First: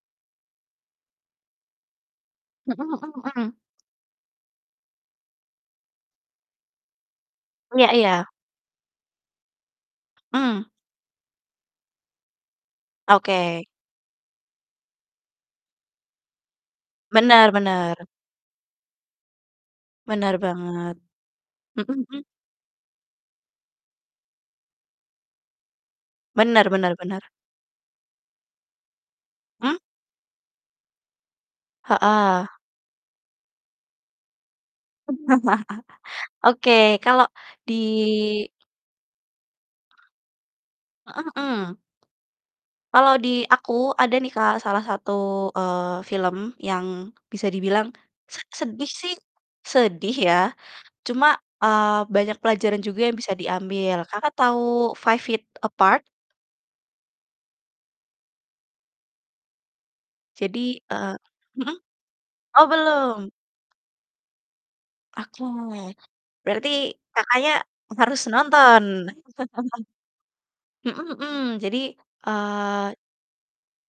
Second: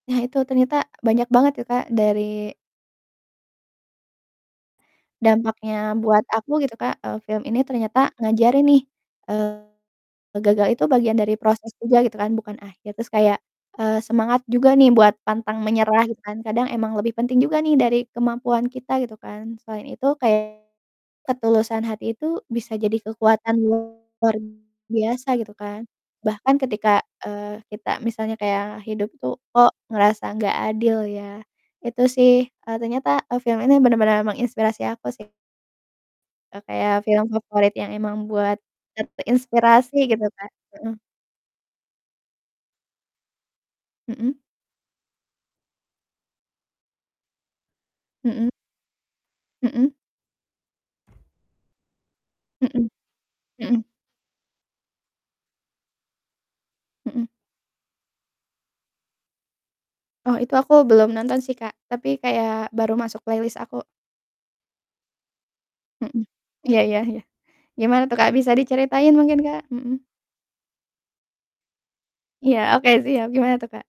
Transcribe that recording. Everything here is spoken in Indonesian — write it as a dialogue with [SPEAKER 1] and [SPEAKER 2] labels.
[SPEAKER 1] Nah itu ternyata banyak banget ya, Kak, dari
[SPEAKER 2] Mhm mhm mhm.
[SPEAKER 1] dampaknya buat aku gitu, Kak. Eee, film ini
[SPEAKER 2] Iya
[SPEAKER 1] ternyata
[SPEAKER 2] iya.
[SPEAKER 1] ngajarin nih, eee, gagal
[SPEAKER 2] Mmm.
[SPEAKER 1] itu bagian dari proses juga gitu kan, bukan akhir. Terus kayak,
[SPEAKER 2] Oke.
[SPEAKER 1] eee, semangat juga nih buat pantang menyerah gitu kan, kadang emang lebih penting
[SPEAKER 2] Benar
[SPEAKER 1] juga nih dari
[SPEAKER 2] benar.
[SPEAKER 1] kemampuan kita gitu kan. Selain itu
[SPEAKER 2] Benar
[SPEAKER 1] kayak
[SPEAKER 2] banget.
[SPEAKER 1] ketulusan
[SPEAKER 2] Mhm
[SPEAKER 1] hati
[SPEAKER 2] mhm.
[SPEAKER 1] itu bisa jadi kekuatan luar biasa gitu kan. Bahkan
[SPEAKER 2] Benar benar
[SPEAKER 1] ketika,
[SPEAKER 2] benar.
[SPEAKER 1] eee, kita misalnya kayak hidup itu, kok
[SPEAKER 2] Mmm?
[SPEAKER 1] ngerasa nggak adil ya, itu sih,
[SPEAKER 2] Heeh.
[SPEAKER 1] eee, ternyata, eee, film ini benar-benar menginspirasi aku sih. Eee,
[SPEAKER 2] Oke,
[SPEAKER 1] kayak film
[SPEAKER 2] kalau di
[SPEAKER 1] favorit yang emang buat ter terinspirasi gitu, Kak. Heeh.
[SPEAKER 2] Mhm mhm. Kalau di aku ada nih,
[SPEAKER 1] Mhm.
[SPEAKER 2] Kak, salah satu, eee, film yang bisa dibilang sed
[SPEAKER 1] Mhm.
[SPEAKER 2] sedih sih,
[SPEAKER 1] Mhm.
[SPEAKER 2] sedih ya, cuma, eee, banyak pelajaran
[SPEAKER 1] Mhm.
[SPEAKER 2] juga yang bisa
[SPEAKER 1] Mhm.
[SPEAKER 2] diambil. Kakak tahu Five Feet Apart?
[SPEAKER 1] Mhm. Oh itu
[SPEAKER 2] Jadi,
[SPEAKER 1] aku
[SPEAKER 2] eee
[SPEAKER 1] belum nonton sih, Kak,
[SPEAKER 2] mhm?
[SPEAKER 1] tapi
[SPEAKER 2] Oh
[SPEAKER 1] kayak baru masuk
[SPEAKER 2] belum.
[SPEAKER 1] playlist aku.
[SPEAKER 2] Oke,
[SPEAKER 1] Mhm.
[SPEAKER 2] berarti
[SPEAKER 1] Iya iya iya.
[SPEAKER 2] Kakaknya
[SPEAKER 1] Gimana tuh,
[SPEAKER 2] harus
[SPEAKER 1] Kak, bisa
[SPEAKER 2] nonton.
[SPEAKER 1] diceritain mungkin, Kak? Mhm.
[SPEAKER 2] Mhm mhm. Jadi,
[SPEAKER 1] Iya, oke
[SPEAKER 2] eee
[SPEAKER 1] siap. Gimana tuh, Kak?